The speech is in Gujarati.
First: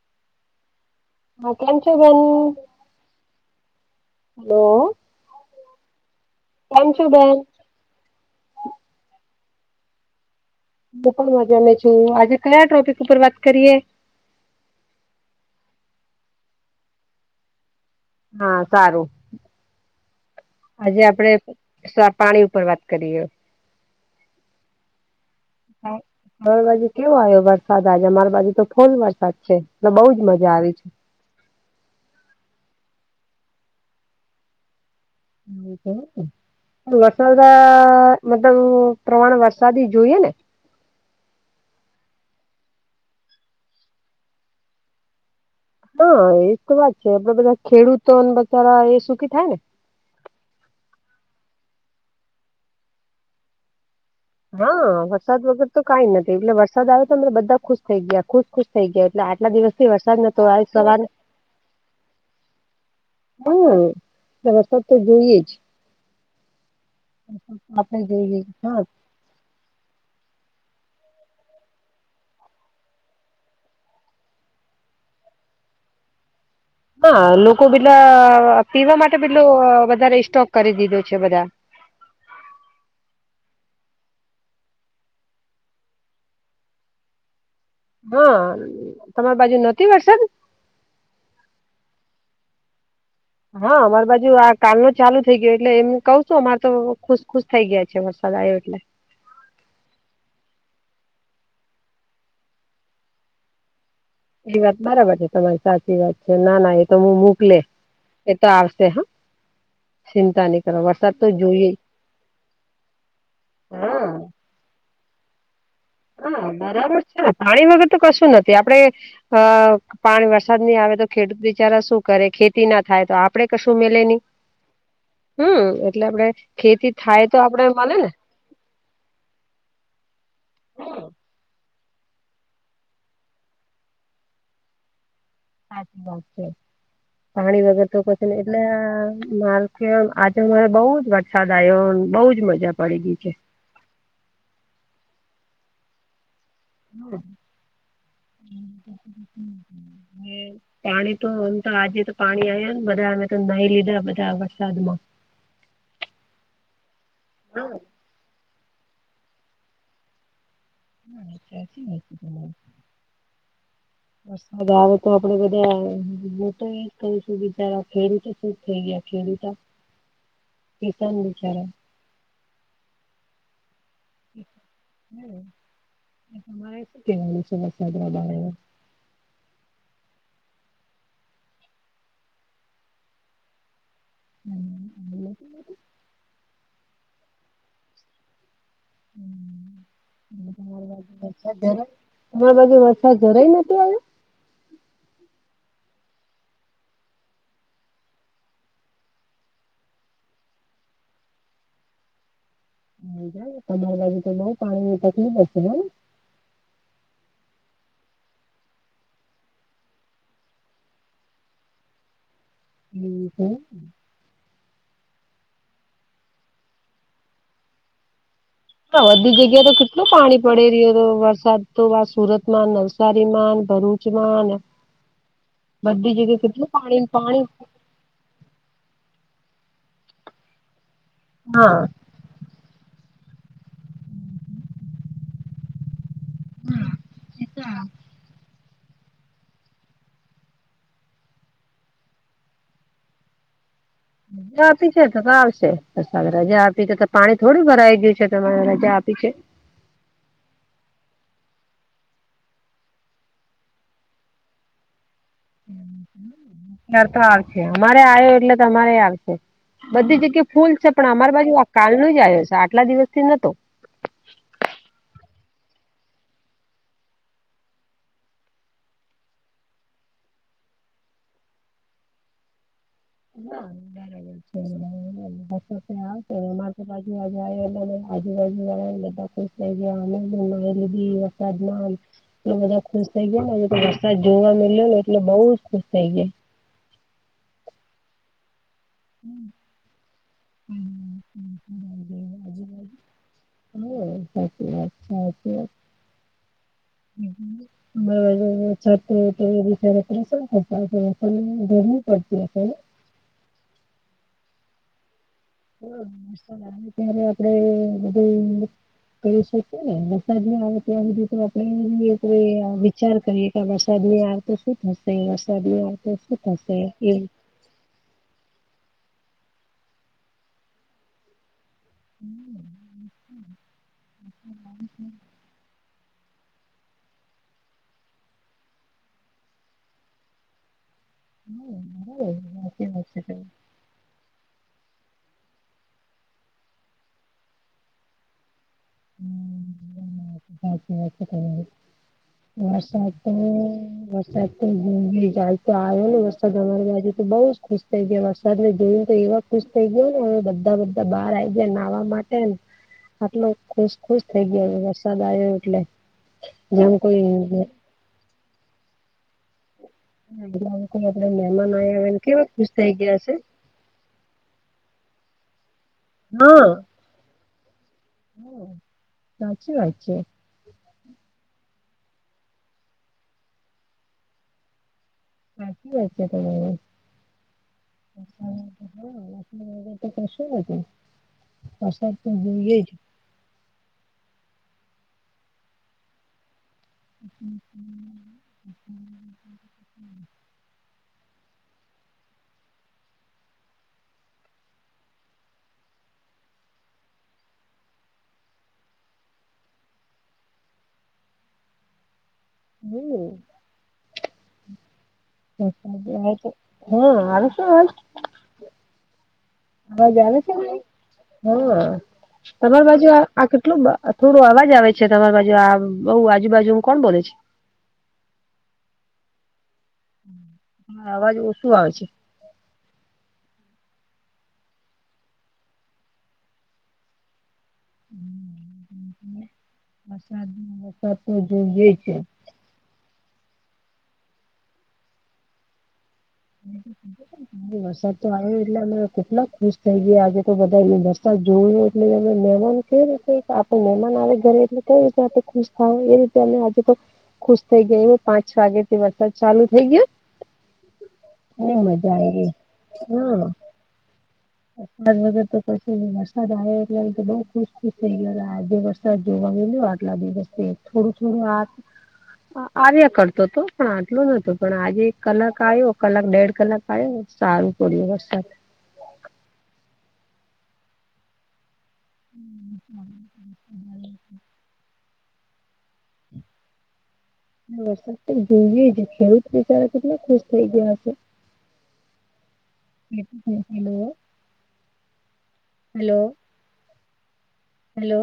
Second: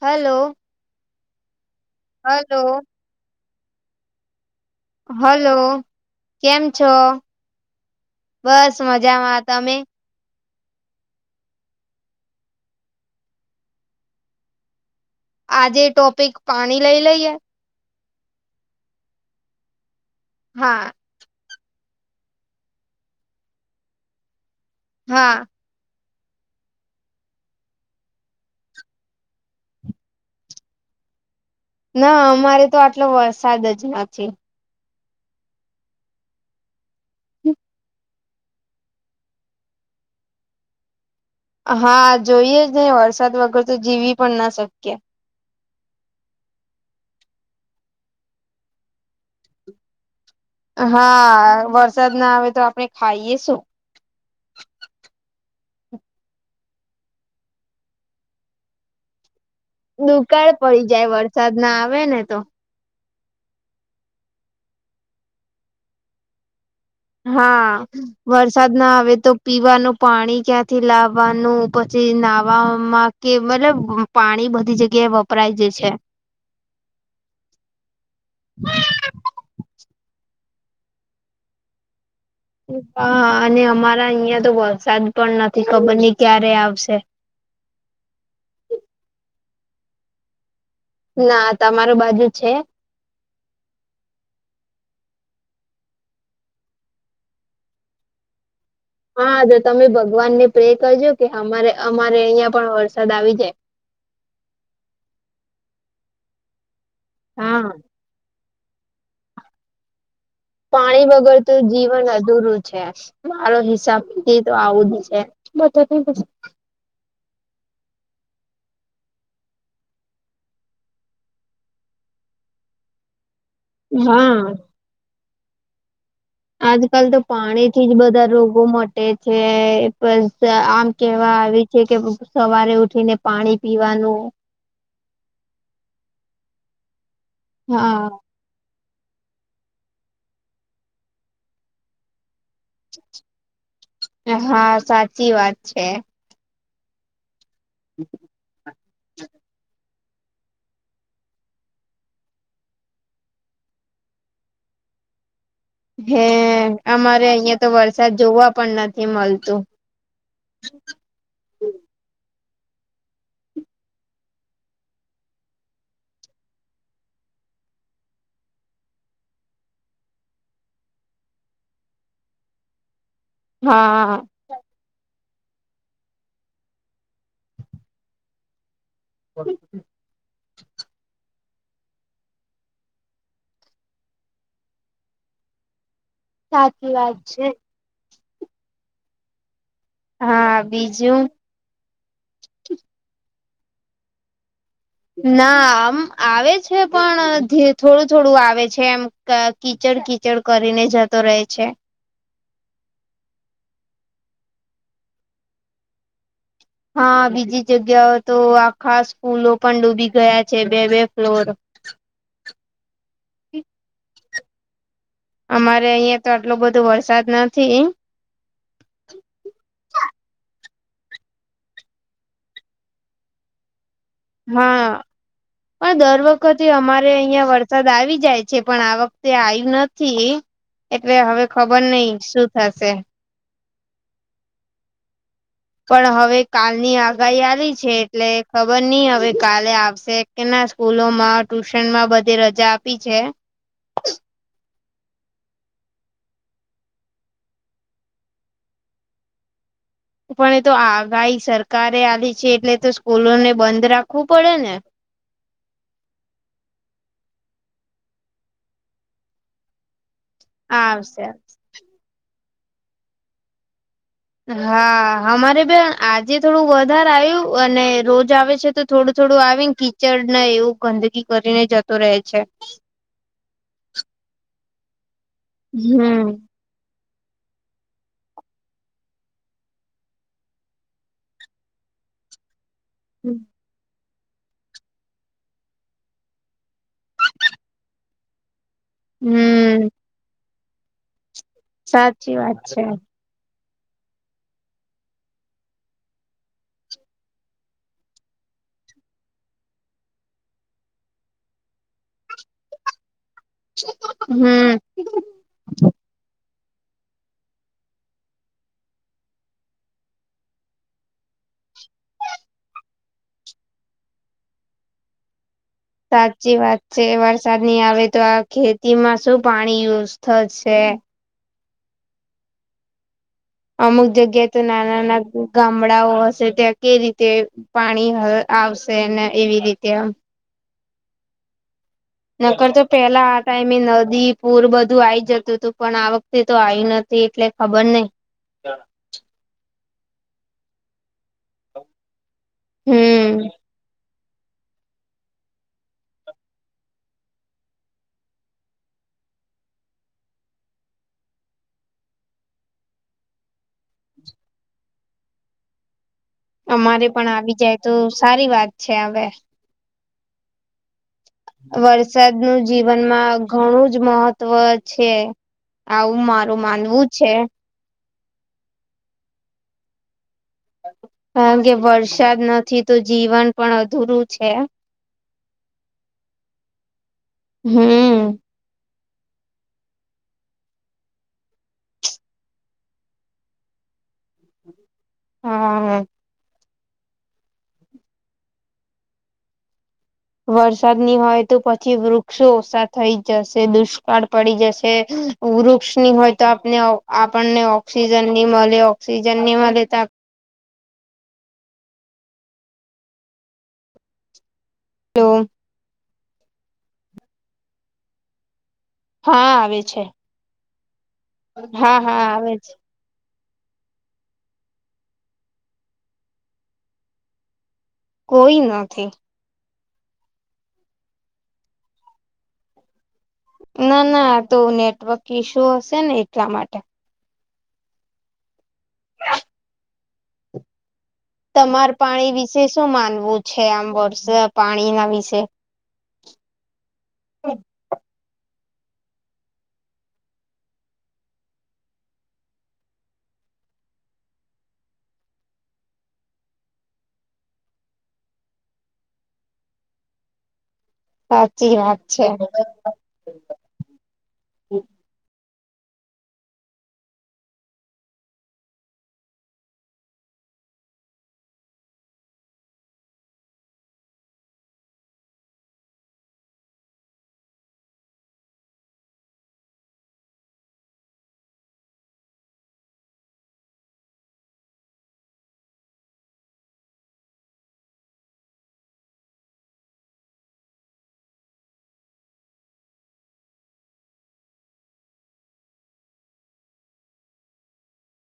હલો હચ હલો હલો હલો કેમ છો? બસ મજામાં તમે- હું પણ મજાને છું. આજે કયા ટોપિક ઉપર વાત કરીએ? આજે ટોપિક પાણી લઈ લઈએ- હા સારું હા આજે આપડે- સર પાણી ઉપર વાત કરીએ- હા હા- મારા બાજુ કેવો આવ્યો વરસાદ આજે અમારી બાજુ તો ફૂલ વરસાદ છે. બઉુજ મજા આવી છે. ના અમારે તો આટલો વરસાદ જ નથી- [inaudible] વરસાદ મતલબ પ્રમાણ વરસાદી જોઈએ ને- હા જોઈએ જ નને વરસાદ વગર તો જીવી પણ ના શક્ય. હા એજ તો વાત છે આપડે બધા ખેડૂતો અને બચારા એ સુખી થાય ને- હા વરસાદ ના આવે તો આપણે ખાઈએ શું. હા વરસાદ વગર તો કઈ નથી એટલે વરસાદ આવે્યો તો અરે બધા ખુશ થઈ ગયા ખુશ ખુશ થઈ ગયા એટલે આટલા દિવસ- થી વરસાદ નતો દુકાળ આજ પડી સવારે જાય વરસાદ ના આવે ને તો- હા વરસાદ તો જોઈએ જ- હા આપણે જોઈએ જ. વરસાદ હા ના આવે તો- પીવાનું પાણી ક્યાંથી લાવવાનું પછી નાહવામાં કે મતલબ- પાણી બધી જગ્યાએ વપરાય જ છે. હા લોકો બીલા પીવા માટે બીલું વધારે સોક કરી દીધું છે. બધા- હા અને અમારા અહિયાં તો વરસાદ પણ નથી ખબર નઈ ક્યારે આવશે- હા તમારી બાજુ ન વરસાદ - ના તમાર બાજુ છે. હા અમારી બાજુ આ કાલ ન ચાલુ થઈ ગયો એટલે એમ કઉ છું અમાર તો ખુશ ખુશ થઈ ગયા છે વરસાદ આવ્યો એટલે- હા તો તમે ભગવાન ને પ્રે કરજો કે અમારે અમારે અહિયાં પણ વરસાદ આવી જાય- એ વાત બરાબર છે તમારી સાચી વાત છે. ના ના એ તો હું મોકલે હા એ તો આવશે હા- ચિંતા નથી. પાણી વગર તો જીવન અધૂરું છે મારો હા હિસાબ- તો આવું જી છે બધો પછી- - બરાબર છે. પાણી વગર તો કશું નથી આપડે - અ પાણી વરસાદ નહી આવે તો ખેડૂત બિચારા શું કરે ખેતી ના થાય તો આપડે- કશું મેલે નહી હા હમ એટલે આપડે- ખેતી આજકાલ તો થાય આપડે પાણી થી જ મળે ને બધા રોગો માટે- છે આમ કેવા આવ છે કે સવારે ઉઠીને પાણી પીવાનું- સાચી વાત છે પાણી વગર તો હા કછને- એટ માલક આજે મારે બઉુ જ વરસાદ આવ્યો બહુજ મજા- પડી ગઈ છે હા સાચી વાત છે. હ હ [unintelligible] પાણી તો એમ તો આજે તો પાણી આવ્યા ને બધા અમે તો નહી લીધા બધા વરસાદ માં- હે અમારે અહિયાં તો હા વર્ષ- જોવા પણ નથી મળતું- હા નથી- વરસાદ આવે તો આપડે બધા [unintelligible] મોટ એ કશું બીચરા ખેડતો શુંજ થઈ ગયા ખેડૂત- કેસન બિચારા [unintelligible] હા તમારે શું કેવા છે. વસાદરા બ [inaudible] [unintelligible] સાચી વાત છે. હા બીજું વરસા તમાર બાજુ વરસાદ જરાય નતો આવ્યો ના આમ આવે છે પણ થોડું થોડું આવે છે એમ. અ કીચડ કીચડ કરીને જતો રહે છે. હ તમાર બાજુ પાણી ની બઉ તકલીફ હશે નહી. હા બીજી જગ્યાઓ તો આખા સ્કૂલો પણ ડૂબી ગયા છે બે બે ફ્લોર એવુ છે અમારે અહિયા તો આટલો બધો વરસાદ નથી. હા બધી જગ્યા તો કેટલું પાણી પડી રહ્યો હતો વરસાદ તો સુરતમાં નવસારીમાં ભરૂચ માં પણ બધી દર જગ્યાએ વખતે કેટલું પાણી અમારે પાણી અહિયાં વરસાદ આવી જાય છે પણ આ વખતે આવ્યું નથી એટલે હવે હા ખબર નહિ શું થશે. પણ હવે કાલની આગાહી આવી છે. એટલે ખબર નહિ હવે કાલે આવશે કે ના સ્કૂલોમાં ટ્યુશનમાં બધે રજા આપી છે. રજા આપી છે તો તો આવશે રજા આપી તો પાણી થોડું ભરાઈ ગયું છે તમારે રજા આપી છે. પણ એ તો આગાહી સરકારે આવી છે એટલે તો સ્કૂલોને બંધ રાખવું પડે ને. [inaudible] તાર તો આવશે અમારે આયો એટલે તમારે આવશે બધી જગ્યા ફૂલ છે પણ આવશે અમારી બાજુ આ કાલ નો જ આવ્યો છે આટલા દિવસ થી નતો હા અમારે બેન આજે થોડું વધારે આવ્યું અને રોજ આવે છે તો થોડું થોડું આવીન કીચડ ને એવું ગંદકી કરીને જતો રહે છે. [unintelligible] આવે છે હમ અમાર [unintelligible] આજુબાજુ વાળા હેને ખુશ થઈ ગયા હોય [unintelligible] બાદમાં અંત એ બધા ખુશ થઈ ગયા તો વરસાદ જોવા મળ્યોને એટલે બઉ જ ખુશ થઈ ગયા. હમ્મ. [unintelligible] સાચી વાત છે. હમ્મ સાચી વાત સાચી વાત [unintelligible] [unintelligible] પરેશાન થતા ગરમી પડતી હશે નઈ હમ્મ. ત્યારે આપડે બધું [unintelligible] વરસાદ નહી આવે ત્યાં સુધી તો આપડે વિચાર કરીએ. વરસાદ નહી આવતો શું થશે વરસાદ નહી આવ સાચી વાત છે વ વરસાદ ની આવે તો આ ખેતી માં શું પાણી યુઝ થશે. [inaudible] અમુક જગ્યાએ તો નાના નાના ગામડા ડાઓ હશે ત્યાં કે રીતે પાણી આવશે ને એવી રીતે હમ્મ. નકર તો પેલા આ ટાઈમે નદી પૂર બધું આઈ જતું હતું પણ આ વખતે તો આયુ નથી એટલે ખબર નહિ. હમ, [unintelligible] વરસાદ તો હમ વરસા વરસાદ પણ જાય તો આવે ને વરસાદ અમાર બાજુ તો બઉ જ ખુશ થઈ ગયા વરસાદ ને જોયું તો એ વખત ખુશ થઇ ગયા ને બધા બધા બહાર આવી ગયા નાહવા માટે આટલો ખુશ ખુશ થઈ ગયો વરસાદ આવ્યો એટલે જેમ અમારે કોઈ પણ આવી જેમ જાય તો સારી વાત છે હવે એ લોકો આપણે મહેમાન આવેને કેવા વરસાદનું ખુશ થઈ ગયા છે. જીવનમાં ઘણું જ મહત્વ છે આવું મારું માનવું છે હ સાચી વા છે કારણ કે વરસાદ નથી તો જીવન પણ અધૂરું છે હાચી જ છે ત હા હમ વર તો કશું વરસાદ તો જોઈએ જ હા હા [inaudible] વરસાદ ની હોય તો પછી વૃક્ષો ઓછા થઈ જશે દુષ્કાળ પડી જશે વૃક્ષની હોય તો આપને આપણને ઓક્સિજન ની મળે ઓક્સિજન ની મળે તો હમ હા હા હમ આશ હા આવે છે અજ આવે છે હા તમારી બાજુ આ કેટલું થોડું અવાજ આવે છે તમારી બાજુ આ બઉુ આજુબાજુ હું કોણ બોલે છે કોઈ નથી અવાજ ઓછું આવે છે ના ના તો નેટવર્ક ઈસ્યુ હશે ને એટલા માટે હમ બ શાદી તમાર પાણી વિશે શું માનવું છે આમ વર્ષ પાણીના વિશે [unintelligible] વરસાદ તો આવ્યો એટલે અમે કેટલા ખુશ થઈ ગયા આજે તો બધા એ વરસાદ જોયું એટલે અમે મેવાનું એ રીતે આપડે મહેમાન આવે ઘરે એટલે કઈ રીતે આપણે ખુશ થ હોય એ રીતે અ આજે તો ખુશ થઈ ગઈ પાંચ વાગે થી વરસાદ ચાલુ થઈ ગયો હમ સાચી વાત મજા છે આ ગ હા વરસાદ વગર તો પ વરસાદ આવ્યો એટલે તો બઉુ ખુશુશ થ ગયો આજે વરસાદ જોવા મળઈ આટલા દિવસથી થોડું થોડું હા આવ્યા કરતો હતો પણ આટલું નતું પણ આજે એક કલાક આવ્યો કલાક દેડ કલાક ખ સારું પડ બરસાા હ વરસાદ તો જી ખેડૂત વિચાર તોને ખુશ થઈ ગયા હશે હલો હલો હલો